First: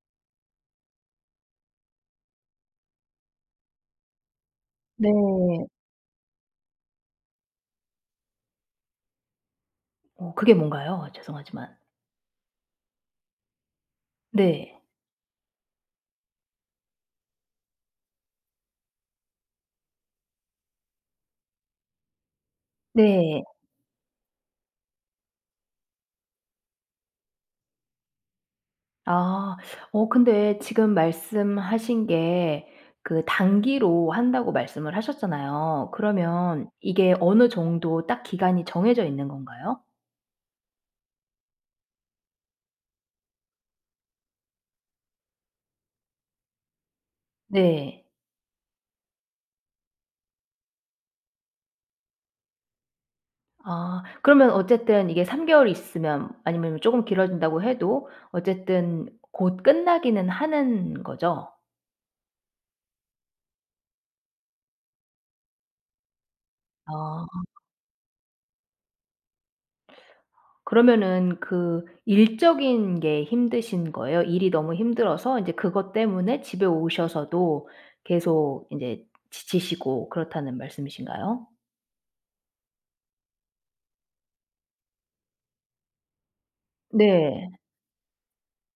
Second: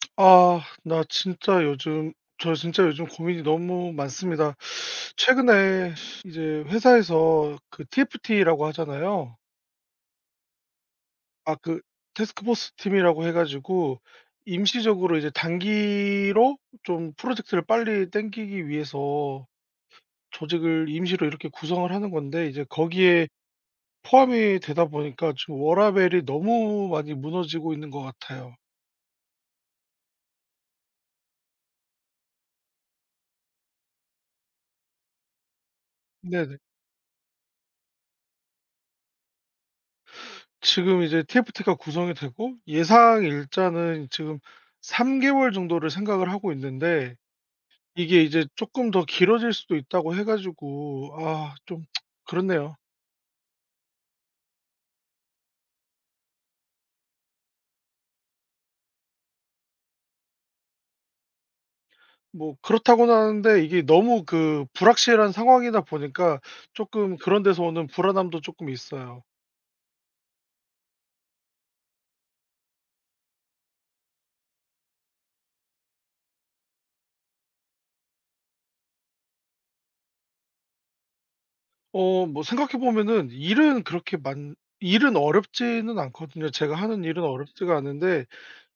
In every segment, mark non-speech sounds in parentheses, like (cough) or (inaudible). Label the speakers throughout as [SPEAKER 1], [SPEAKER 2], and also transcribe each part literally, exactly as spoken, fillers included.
[SPEAKER 1] (smacks lips) 아 나 진짜 요즘 저 진짜 요즘 고민이 너무 많습니다. (sucks teeth)
[SPEAKER 2] 네.
[SPEAKER 1] 최근에 이제 회사에서 그 TFT라고 하잖아요.
[SPEAKER 2] 어 그게 뭔가요
[SPEAKER 1] 아
[SPEAKER 2] 죄송하지만?
[SPEAKER 1] 그 태스크 포스 팀이라고 해 가지고
[SPEAKER 2] 네.
[SPEAKER 1] 임시적으로 이제 단기로 좀 프로젝트를 빨리 땡기기 위해서 조직을 임시로 이렇게 구성을 하는 건데 이제 거기에
[SPEAKER 2] 네.
[SPEAKER 1] 포함이 되다 보니까 지금 워라밸이 너무 많이 무너지고 있는 것 같아요.
[SPEAKER 2] 아. 어 근데 지금 말씀하신 게 그 "단기로 한다."고 말씀을 하셨잖아요.
[SPEAKER 1] 네네.
[SPEAKER 2] 그러면 이게 어느 정도 딱 기간이 정해져 있는 건가요?
[SPEAKER 1] 지금 이제 TFT가 구성이 되고 예상 일자는 지금 삼 개월 정도를 생각을 하고 있는데
[SPEAKER 2] 네.
[SPEAKER 1] 이게 이제 "쪼끔 더 길어질 수도 있다."고 해 가지고 아 좀 (tsk) 그렇네요.
[SPEAKER 2] 아 그러면 어쨌든 이게 삼 개월 있으면 아니면 쪼금 길어진다고 해도 어쨌든 곧 끝나기는 하는 거죠?
[SPEAKER 1] 뭐 그렇다고는 하는데 이게 너무 그 불확실한 상황이다 보니까 쪼끔
[SPEAKER 2] 아.
[SPEAKER 1] 그런 데서 오는 불안함도 쪼끔 있어요.
[SPEAKER 2] 그러면은 그 일적인 게 힘드신 거예요? 일이 너무 힘들어서 이제 그것 때문에 집에 오셔서도 계속 인제 지치시고 그렇다는 말씀이신가요?
[SPEAKER 1] 어 뭐 생각해 보면은 일은 그렇게 많 일은 어렵지는 않거든요. 제가 하는 일은
[SPEAKER 2] 네.
[SPEAKER 1] 어렵지가 않은데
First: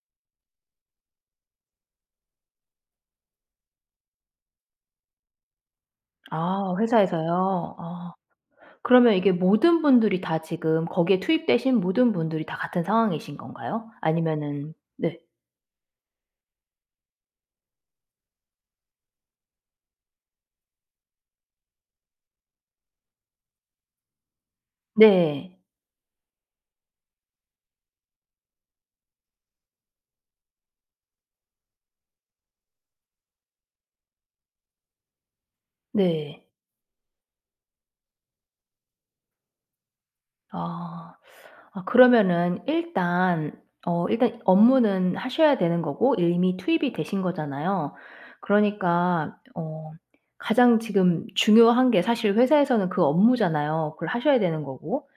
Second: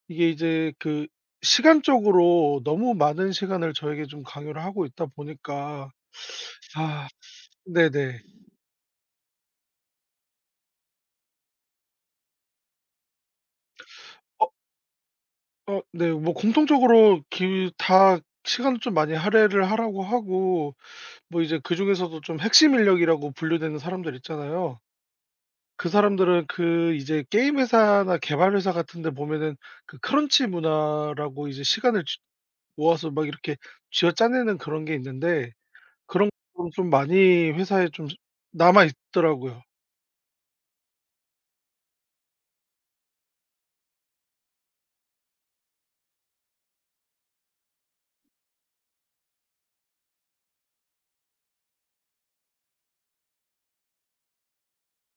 [SPEAKER 1] 이게 이제 그 시간적으로 너무 많은 시간을 저에게 좀 강요를 하고 있다 보니까
[SPEAKER 2] 아
[SPEAKER 1] (sucks teeth) 아
[SPEAKER 2] 회사에서요?
[SPEAKER 1] (sucks teeth)
[SPEAKER 2] 어
[SPEAKER 1] 네네.
[SPEAKER 2] 그러면 이게 모든 분들이 다 지금 거기에 투입되신 모든 분들이 다 같은 상황이신 건가요?
[SPEAKER 1] (sucks teeth) 어
[SPEAKER 2] 아니면은 네.
[SPEAKER 1] 어 네. 뭐 공통적으로 길 다 시간을 좀 많이 할애를 하라고 하고 뭐 이제 그중에서도 좀 핵심 인력이라고 분류되는 사람들 있잖아요.
[SPEAKER 2] 네.
[SPEAKER 1] 그 사람들은 그 이제 게임 회사나 개발 회사 같은 데 보면은 그 크런치 문화라고 이제 시간을 쥐 모아서 막 이렇게 쥐어짜내는 그런 게 있는데 그런
[SPEAKER 2] 네.
[SPEAKER 1] 부분이 좀 많이 회사에 좀 남아 있더라고요.
[SPEAKER 2] 아. 아 그러면은 일단 어 일단 업무는 하셔야 되는 거고 이미 투입이 되신 거잖아요. 그러니까 어 가장 지금 중요한 게 사실 회사에서는 그 업무잖아요. 그걸 하셔야 되는 거고.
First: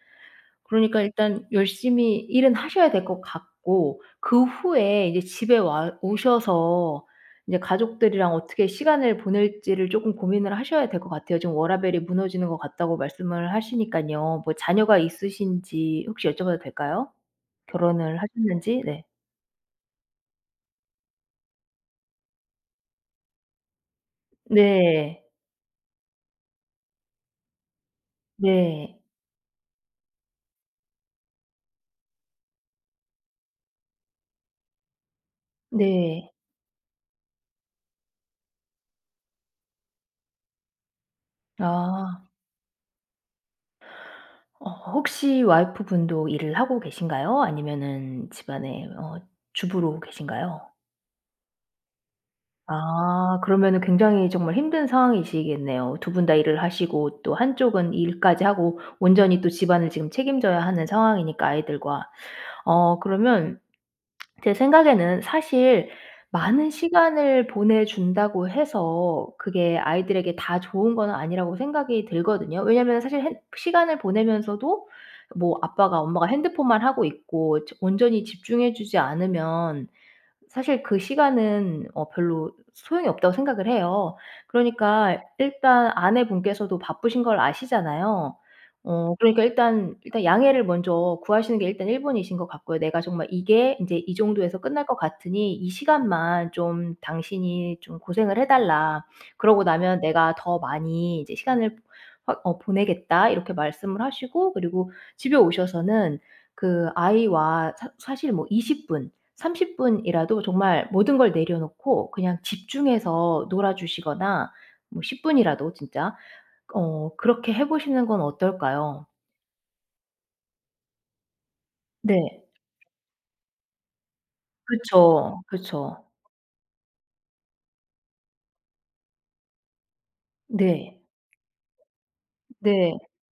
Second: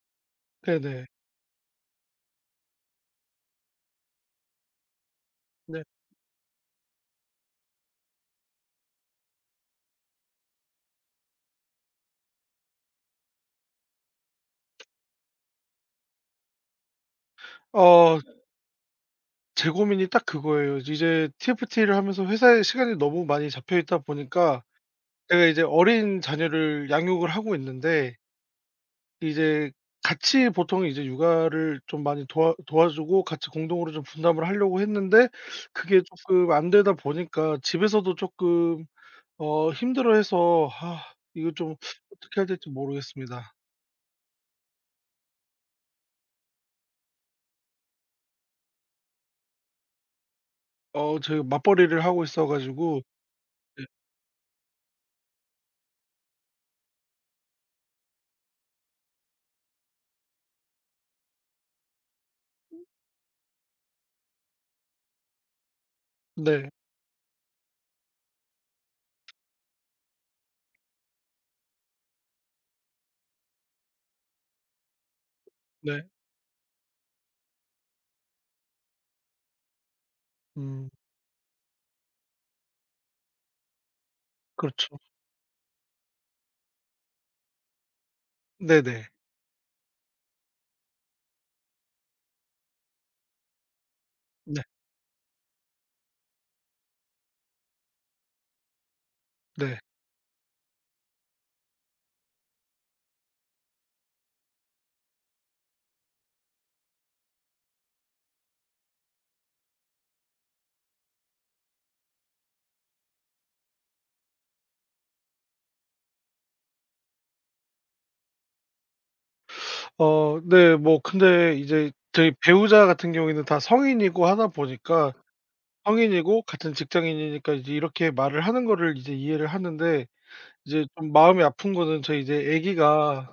[SPEAKER 2] 그러니까
[SPEAKER 1] 네네.
[SPEAKER 2] 일단 열심히 일은 하셔야 될 것 같고 그 후에 이제 집에
[SPEAKER 1] 네.
[SPEAKER 2] 와 오셔서 이제 '가족들이랑 어떻게 시간을 보낼지'를 쪼금 고민을 하셔야 될 것 같아요. 지금 "워라벨이 무너지는 것 같다."고 말씀을 하시니깐요. 뭐 자녀가 있으신지 혹시 여쭤봐도 될까요? 결혼을
[SPEAKER 1] 어.
[SPEAKER 2] 하셨는지? 네.
[SPEAKER 1] 제 고민이 딱 그거예요. 이제 TFT를 하면서 회사에 시간이 너무 많이 잡혀있다 보니까
[SPEAKER 2] 네.
[SPEAKER 1] 제가 이제 어린 자녀를 양육을 하고 있는데
[SPEAKER 2] 네.
[SPEAKER 1] 이제 같이 보통 이제 육아를 좀 많이 도와 도와주고 같이 공동으로 좀 분담을 하려고 했는데 (sucks teeth) 그게
[SPEAKER 2] 네.
[SPEAKER 1] 조금 안되다 보니까 집에서도 조금 어 힘들어 해서 (sighs) 이거 좀 (sucks teeth)
[SPEAKER 2] 아.
[SPEAKER 1] 어떻게 해야 될지 모르겠습니다.
[SPEAKER 2] 어. 혹시 와이프분도 일을 하고 계신가요? 아니면은 집안에 어 주부로 계신가요?
[SPEAKER 1] 어 제가 맞벌이를 하고 있어 가지고.
[SPEAKER 2] 아. 그러면은
[SPEAKER 1] 네.
[SPEAKER 2] 굉장히 정말 힘든 상황이시겠네요. 두 분 다 일을 하시고 또 한쪽은 일까지 하고 온전히 또 집안을 지금 책임져야 하는 상황이니까 아이들과. 어 그러면 (smacks lips) 제 생각에는 사실
[SPEAKER 1] 네.
[SPEAKER 2] 많은 시간을 보내준다고 해서 그게 아이들에게 다 좋은 건 아니라고 생각이 들거든요. 왜냐면 사실 핸 '시간을 보내면서도 뭐 아빠가
[SPEAKER 1] 네.
[SPEAKER 2] 엄마가 핸드폰만 하고 있고 온전히 집중해 주지 않으면 사실
[SPEAKER 1] 음.
[SPEAKER 2] 그 시간은 어 별로 소용이 없다.'고 생각을 해요.
[SPEAKER 1] 그렇죠.
[SPEAKER 2] 그러니까 일단 아내분께서도 바쁘신 걸 아시잖아요.
[SPEAKER 1] 네네.
[SPEAKER 2] 어 그러니까 일단 일단 양해를 먼저 구하시는 게 일단 일 번이신 것 같고요. "내가 정말 이게 이제 이 정도에서
[SPEAKER 1] 네.
[SPEAKER 2] 끝날 것 같으니 이 시간만 좀 당신이 좀 고생을 해 달라. 그리고
[SPEAKER 1] 네.
[SPEAKER 2] 나면 내가 더 많이 이제 시간을 확 어 보내겠다." 이렇게 말씀을 하시고 그리고 집에 오셔서는 그 아이와 사 사실 뭐 이십 분, 삼십 분이라도 정말 모든 걸 내려 놓고 그냥 집중해서 놀아 주시거나 뭐 십 분이라도 진짜 어 그렇게 해 보시는 건 어떨까요?
[SPEAKER 1] (sucks teeth) 어 네. 뭐 근데 이제 저희
[SPEAKER 2] 네.
[SPEAKER 1] 배우자 같은 경우에는 다 성인이고 하다 보니까
[SPEAKER 2] 그쵸. 그쵸.
[SPEAKER 1] 성인이고 같은 직장인이니까 이제 이렇게 말을 하는 거를 이제 이해를 하는데 이제
[SPEAKER 2] 네.
[SPEAKER 1] 좀 마음이 아픈 거는 저희 이제
[SPEAKER 2] 네.
[SPEAKER 1] 애기가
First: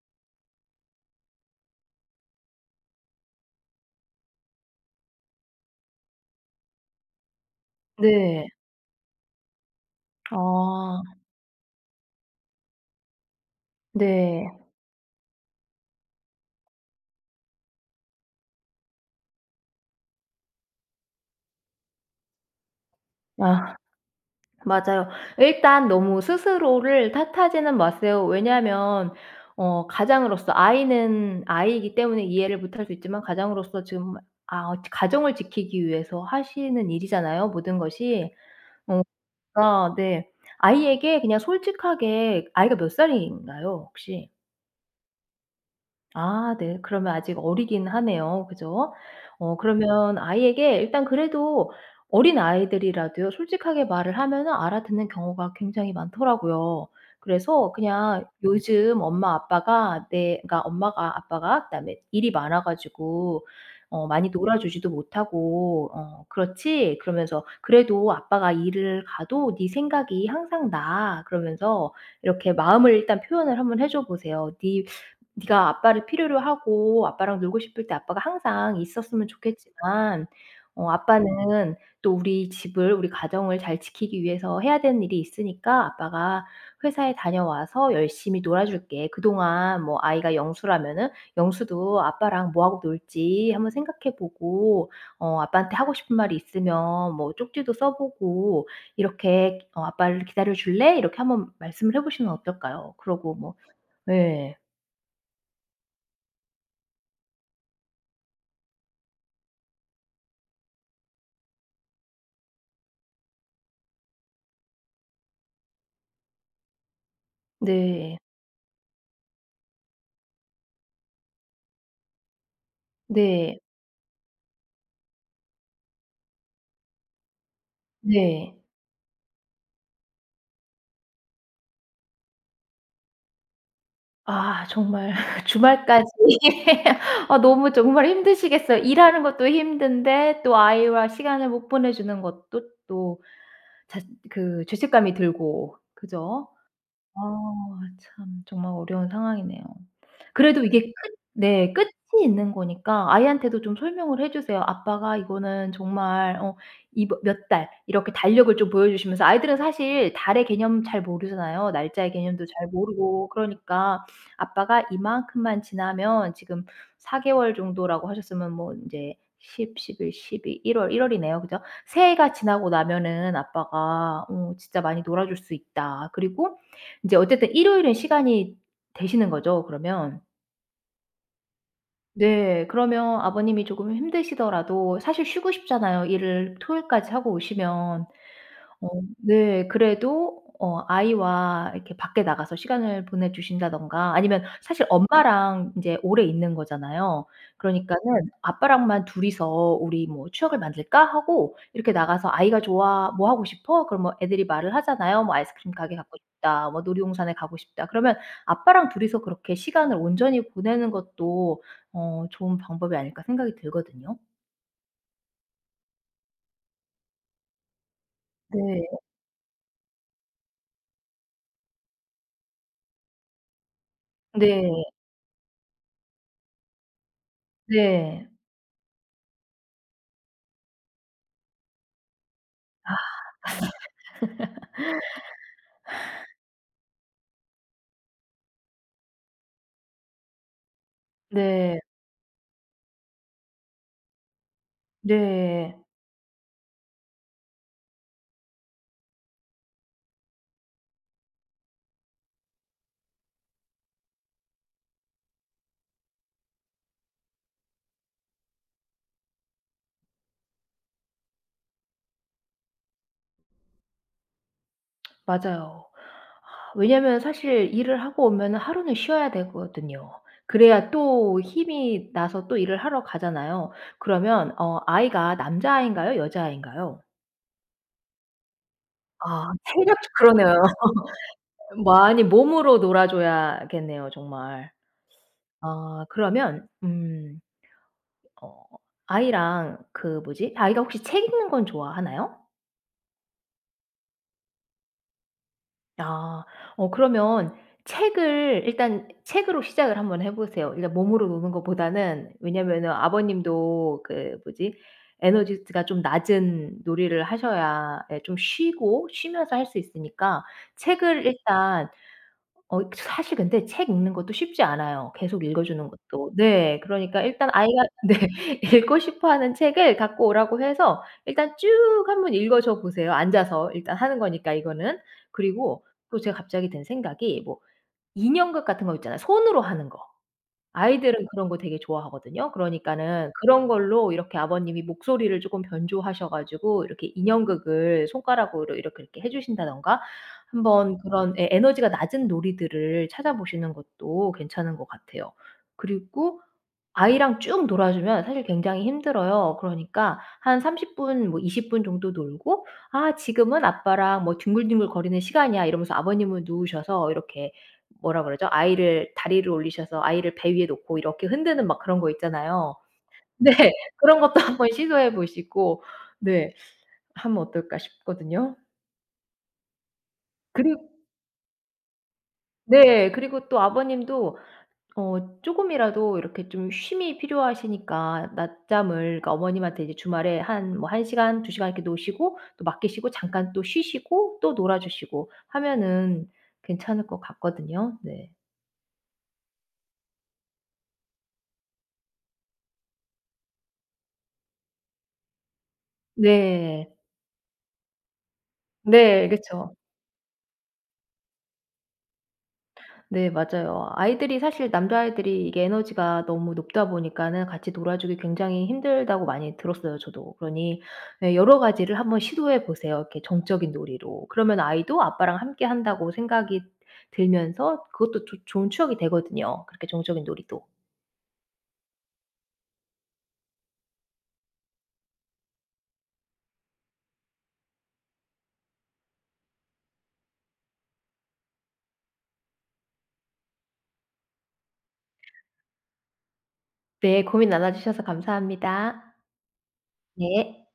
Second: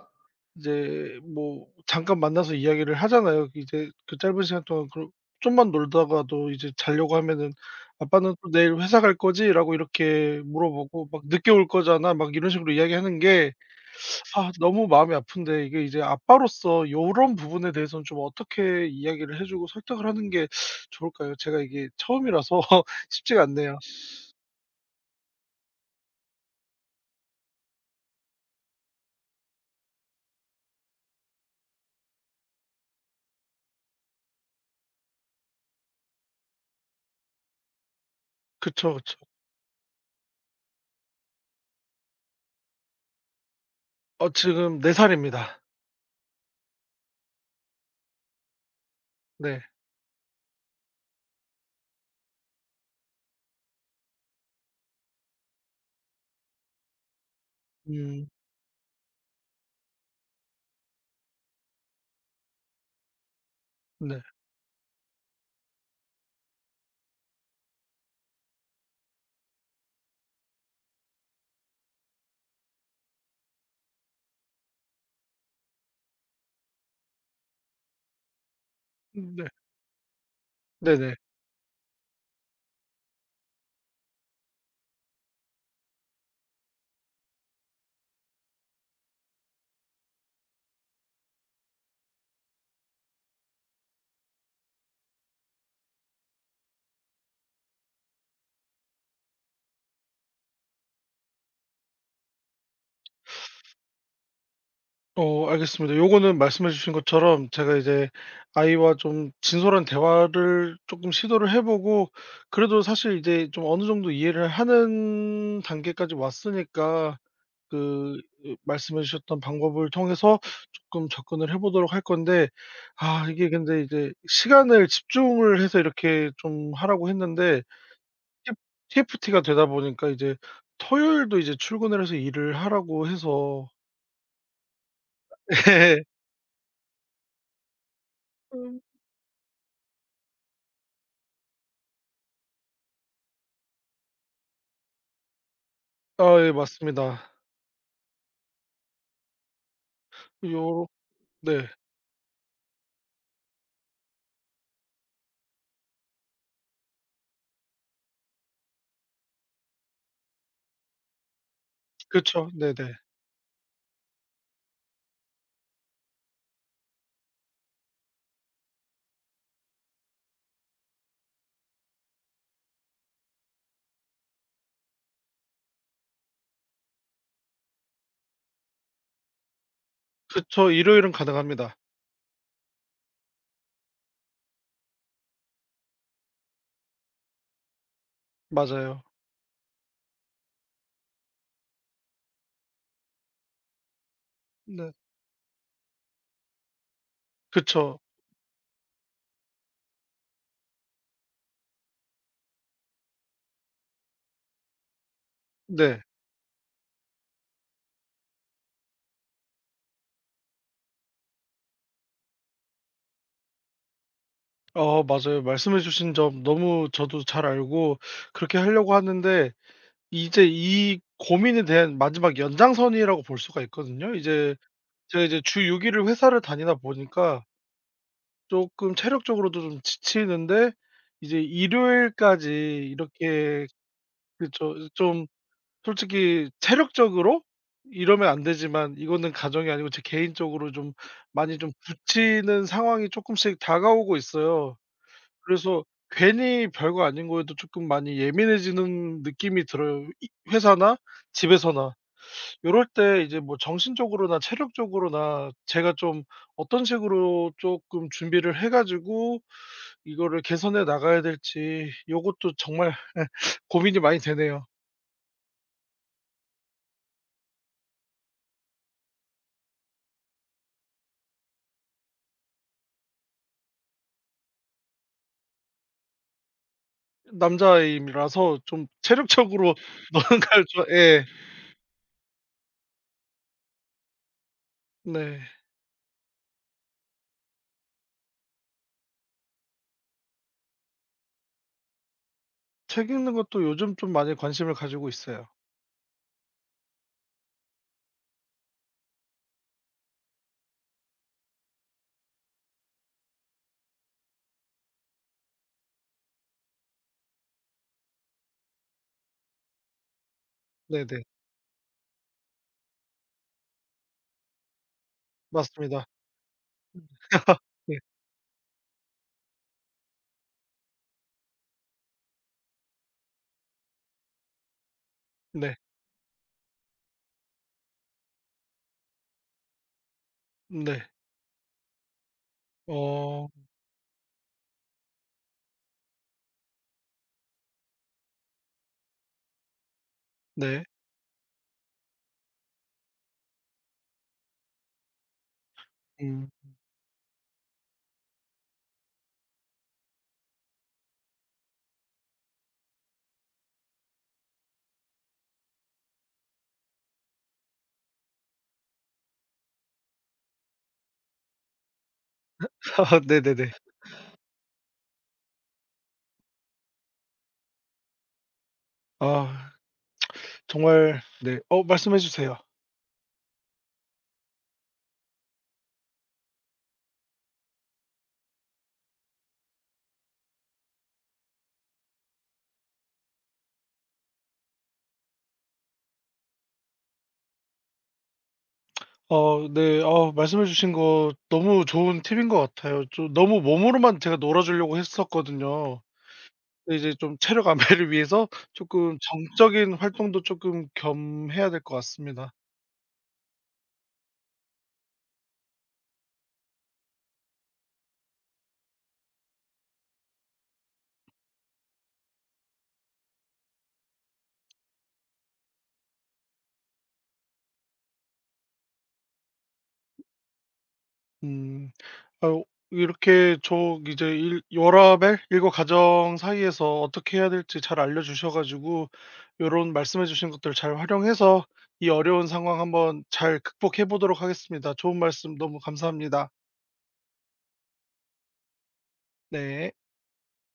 [SPEAKER 1] 이제 뭐 잠깐 만나서 이야기를 하잖아요. 이제 그 짧은 시간 동안 그러 좀만 놀다가도 이제 자려고 하면은 "아빠는
[SPEAKER 2] 네.
[SPEAKER 1] 또 내일 회사 갈 거지?"라고 이렇게
[SPEAKER 2] 아.
[SPEAKER 1] 물어보고 막 "늦게 올 거잖아." 막 이런 식으로 이야기하는 게 (sucks teeth) 아
[SPEAKER 2] 네.
[SPEAKER 1] 너무 마음이 아픈데 이게 이제 아빠로서 요런 부분에 대해서는 좀 어떻게 이야기를 해 주고 설득을 하는 게 (sucks teeth) 좋을까요? 제가 이게 처음이라서 (laughs) 쉽지가
[SPEAKER 2] 아.
[SPEAKER 1] 않네요.
[SPEAKER 2] 맞아요. 일단 너무 스스로를 탓하지는 마세요. 왜냐하면 어 가장으로서 아이는 아이이기 때문에 이해를 못 할 수 있지만 가장으로서 지금 아 가정을 지키기 위해서 하시는 일이잖아요 모든 것이.
[SPEAKER 1] 그쵸,
[SPEAKER 2] 어
[SPEAKER 1] 그쵸.
[SPEAKER 2] 그러니까 네 아이에게 그냥 솔직하게 아이가 몇 살인가요 혹시?
[SPEAKER 1] 어 지금 네 살입니다.
[SPEAKER 2] 아 네. 그러면 아직 어리기는 하네요. 그죠? 어
[SPEAKER 1] 네.
[SPEAKER 2] 그러면 아이에게 일단 그래도 어린아이들이라도요 솔직하게 말을 하면은 알아듣는 경우가 굉장히 많더라고요. 그래서 그냥
[SPEAKER 1] 음.
[SPEAKER 2] "요즘 엄마 아빠가 내 그니까 엄마가 아빠가 그다음에 일이 많아 가지고 어
[SPEAKER 1] 네.
[SPEAKER 2] 많이 놀아주지도 못하고 어 그렇지?" 그러면서 "그래도 아빠가 일을 가도 네 생각이 항상 나." 그러면서 이렇게 마음을 일단 표현을 한번 해줘 보세요. "네 네가 아빠를 필요로 하고 아빠랑 놀고 싶을 때 아빠가 항상 있었으면
[SPEAKER 1] 음 네.
[SPEAKER 2] 좋겠지만 어
[SPEAKER 1] 네네.
[SPEAKER 2] 아빠는 또 우리 집을 우리 가정을 잘 지키기 위해서 해야 되는 일이 있으니까 아빠가 회사에 다녀와서 열심히 놀아 줄게. 그동안 뭐" 아이가 영수라면은 "영수도 아빠랑 뭐 하고 놀지 한번 생각해 보고 어 아빠한테 하고 싶은 말이 있으면 뭐 쪽지도 써 보고 이렇게 어 아빠를 기다려 줄래?" 이렇게 한번 말씀을 해 보시면 어떨까요? 그러고 뭐
[SPEAKER 1] (sucks teeth)
[SPEAKER 2] 네.
[SPEAKER 1] 어 알겠습니다. 요거는 말씀해 주신 것처럼 제가 이제 아이와 좀 진솔한 대화를 쪼끔 시도를 해 보고 그래도 사실 이제 좀 어느 정도 이해를 하는 단계까지 왔으니까
[SPEAKER 2] 네.
[SPEAKER 1] 그 으 말씀해 주셨던 방법을 통해서 쪼끔 접근을 해보도록 할 건데. 아 이게
[SPEAKER 2] 네.
[SPEAKER 1] 근데 이제 시간을 집중을 해서 이렇게 좀 하라고 했는데
[SPEAKER 2] 네.
[SPEAKER 1] 팁 TFT가 되다 보니까 이제 토요일도 이제 출근을 해서 일을 하라고 해서
[SPEAKER 2] 아 정말 (laughs)
[SPEAKER 1] 예.
[SPEAKER 2] 주말까지
[SPEAKER 1] (laughs)
[SPEAKER 2] (laughs) 아 너무 정말 힘드시겠어요.
[SPEAKER 1] 음.
[SPEAKER 2] 일하는 것도 힘든데 또 아이와 시간을 못 보내 주는 것도 또 자 그 죄책감이 들고.
[SPEAKER 1] 아
[SPEAKER 2] 그죠?
[SPEAKER 1] 예
[SPEAKER 2] 어
[SPEAKER 1] 맞습니다.
[SPEAKER 2] 참 정말 어려운 상황이네요. 그래도 이게
[SPEAKER 1] 요렇
[SPEAKER 2] 끝
[SPEAKER 1] 네.
[SPEAKER 2] 네 끝이 있는 거니까 아이한테도 좀 설명을 해 주세요. 아빠가 이거는 정말 어 이 뭐 몇 달 이렇게 달력을 좀 보여 주시면서 아이들은 사실 달의 개념 잘 모르잖아요. 날짜의 개념도
[SPEAKER 1] 그쵸.
[SPEAKER 2] 잘
[SPEAKER 1] 네네.
[SPEAKER 2] 모르고 그러니까. '아빠가 이만큼만 지나면' 지금 사 개월 정도라고 하셨으면 뭐 인제 십, 십일, 십이, 일 월, 일 월이네요. 그죠? "새해가 지나고 나면은 아빠가 어 진짜 많이 놀아줄 수 있다." 그리고 이제 어쨌든 일요일은 시간이 되시는 거죠 그러면?
[SPEAKER 1] 그쵸. 일요일은 가능합니다.
[SPEAKER 2] 네. 그러면 아버님이 조금 힘드시더라도 사실 쉬고 싶잖아요, 일을 토요일까지 하고 오시면. 어
[SPEAKER 1] 맞아요.
[SPEAKER 2] 네. 그래도 어 아이와 이렇게 밖에 나가서 시간을 보내 주신다든가 아니면 사실
[SPEAKER 1] 네.
[SPEAKER 2] 엄마랑 이제 오래 있는 거잖아요.
[SPEAKER 1] 그쵸.
[SPEAKER 2] 그러니까는 "아빠랑만 둘 이서 우리 뭐 추억을 만들까?"하고 이렇게 나가서 아이가 "좋아." "뭐 하고 싶어?" 그럼 뭐 애들이 말을 하잖아요. 뭐 "아이스크림 가게
[SPEAKER 1] 네.
[SPEAKER 2] 가고 싶다.", 뭐 "놀이동산에 가고 싶다." 그러면 아빠랑 둘 이서 그렇게 시간을 온전히 보내는 것도 어 '좋은 방법이 아닐까?' 생각이 들거든요.
[SPEAKER 1] 아 맞아요. 말씀해 주신 점 너무 저도 잘 알고 그렇게 하려고
[SPEAKER 2] 네.
[SPEAKER 1] 하는데 이제 이 고민에 대한 마지막 연장선이라고 볼 수가 있거든요. 이제
[SPEAKER 2] 네.
[SPEAKER 1] 제가 이제 주 육 일을 회사를 다니다 보니까
[SPEAKER 2] 네.
[SPEAKER 1] 쪼끔 체력적으로도 좀 지치는데 이제 일요일까지
[SPEAKER 2] 아.
[SPEAKER 1] 이렇게
[SPEAKER 2] (laughs)
[SPEAKER 1] 그쵸. 좀
[SPEAKER 2] (sighs)
[SPEAKER 1] 솔직히 체력적으로 이러면 안 되지만 이거는 가정이 아니고 제 개인적으로 좀 많이 좀
[SPEAKER 2] 네.
[SPEAKER 1] 부치는 상황이 쪼끔씩 다가오고 있어요.
[SPEAKER 2] 네.
[SPEAKER 1] 그래서 괜히 별거 아닌 것에도 조금 많이 예민해지는 느낌이 들어요, 이 회사나 집에서나. (sucks teeth) 요럴 때 이제 뭐 정신적으로나 체력적으로나 제가 좀 '어떤 식으로 쪼끔 준비를 해 가지고 이거를 개선해 나가야 될지?' 요것도 정말 예 (sucks teeth) 고민이 많이 되네요.
[SPEAKER 2] 맞아요. (sighs) 왜냐면 사실 일을 하고 오면은 하루는 쉬어야 되거든요. 그래야 또 힘이 나서 또 일을 하러 가잖아요. 그러면 어 아이가 남자 아인가요 여자 아이인가요?
[SPEAKER 1] 으 남자 아이입 라서 좀
[SPEAKER 2] 아
[SPEAKER 1] 체력적으로
[SPEAKER 2] 체력저 그러네요.
[SPEAKER 1] 뭔가 좀 예.
[SPEAKER 2] (laughs) 많이 몸으로 놀아줘야겠네요 정말.
[SPEAKER 1] 네.
[SPEAKER 2] (sucks teeth) 아 그러면 음 어 아이랑 그 뭐지? 아이가 혹시 책 읽는 건 좋아하나요?
[SPEAKER 1] 책 읽는 것도 요즘 좀 많이 관심을 가지고 있어요.
[SPEAKER 2] 아. 어 그러면 책을 일단 책으로 시작을 한번 해 보세요 일단 몸으로 노는 것보다는. 왜냐면은 아버님도 그 뭐지 에너지 즈 가 좀 낮은 놀이를 하셔야 예 좀 쉬고 쉬면서 할 수 있으니까
[SPEAKER 1] 네네.
[SPEAKER 2] 책을 일단 어 사실 근데 책 읽는 것도 쉽지 않아요 계속 읽어주는
[SPEAKER 1] 맞습니다.
[SPEAKER 2] 것도. 네. 그러니까 일단
[SPEAKER 1] (laughs)
[SPEAKER 2] 아이하
[SPEAKER 1] 네.
[SPEAKER 2] 네 읽고 싶어 하는 책을 갖고 오라고 해서 일단 쭉 한번 읽어줘 보세요 앉아서 일단 하는 거니까 이거는.
[SPEAKER 1] 네.
[SPEAKER 2] 그리고 또 제가 갑자기 든 생각이 뭐 인형극 같은 거 있잖아요 손으로 하는 거.
[SPEAKER 1] 네.
[SPEAKER 2] 아이들은 그런 거 되게 좋아하거든요. 그러니까는
[SPEAKER 1] 어.
[SPEAKER 2] 그런 걸로 이렇게 아버님이 목소리를 쪼끔 변조하셔 가지고 이렇게 인형극을 손가락으로 이렇게, 이렇게 해 주신다든가
[SPEAKER 1] 네.
[SPEAKER 2] 한번 그런 예 에너지가 낮은 놀이들을 찾아보시는 것도 괜찮은 것 같아요. 그리고
[SPEAKER 1] 음.
[SPEAKER 2] 아이랑 쭉 놀아주면 사실 굉장히 힘들어요. 그러니까 한 삼십 분 뭐 이십 분 정도 놀고 "아 지금은 아빠랑 뭐 뒹굴뒹굴 거리는 시간이야." 이러면서 아버님은 누우셔서 이렇게 뭐라 그러죠? 아이를 다리를 올리셔서 아이를 배 위에 놓고 이렇게 흔드는 막 그런 거
[SPEAKER 1] 엇
[SPEAKER 2] 있잖아요.
[SPEAKER 1] (laughs)
[SPEAKER 2] 네
[SPEAKER 1] 네네네.
[SPEAKER 2] 그런 것도 한번 시도해 보시고 네 하면 어떨까 싶거든요.
[SPEAKER 1] 아. (tsk)
[SPEAKER 2] 그리
[SPEAKER 1] 정말 네 어 말씀해 주세요.
[SPEAKER 2] 네. 그리고 또 아버님도 어 쪼금이라도 이렇게 좀 쉼이 필요하시니까 낮잠을 그러니까 어머님한테 이제 주말에 한 뭐 한 시간, 두 시간 이렇게 노시고 또 맡기시고 잠깐 또 쉬시고 또 놀아 주시고 하면은 괜찮을 것 같거든요. 네.
[SPEAKER 1] (tsk) 어 네. 어 말씀해 주신 거 너무 좋은 팁인 것 같아요. 좀 너무 몸으로만 제가 놀아 주려고 했었거든요.
[SPEAKER 2] 네.
[SPEAKER 1] 근데 이제 좀 체력 안배를 위해서 쪼끔
[SPEAKER 2] 네, 그쵸.
[SPEAKER 1] 정적인 활동도 쪼끔 겸해야 될 것 같습니다.
[SPEAKER 2] 네 맞아요. 아이들이 사실 남자 아이들이 이게 에너지가 너무 높다 보니까는 같이 놀아주기 굉장히 힘들다고 많이 들었어요 저도. 그러니 예 여러 가지를 한번 시도해 보세요, 이렇게 정적인 놀이로. 그러면 아이도 아빠랑 함께 한다고 생각이 들면서 그것도 조 좋은 추억이 되거든요, 그렇게 정적인 놀이도.
[SPEAKER 1] 음. 어 이렇게 저 이제 일 워라밸 일과 가정 사이에서 어떻게 해야 될지 잘 알려주셔 가지고 요런 말씀해 주신 것들을 잘 활용해서 이 어려운 상황 한번 잘 극복해 보도록 하겠습니다. 좋은 말씀 너무 감사합니다.
[SPEAKER 2] 네. 고민 나눠 주셔서 감사합니다.
[SPEAKER 1] 네.
[SPEAKER 2] 네.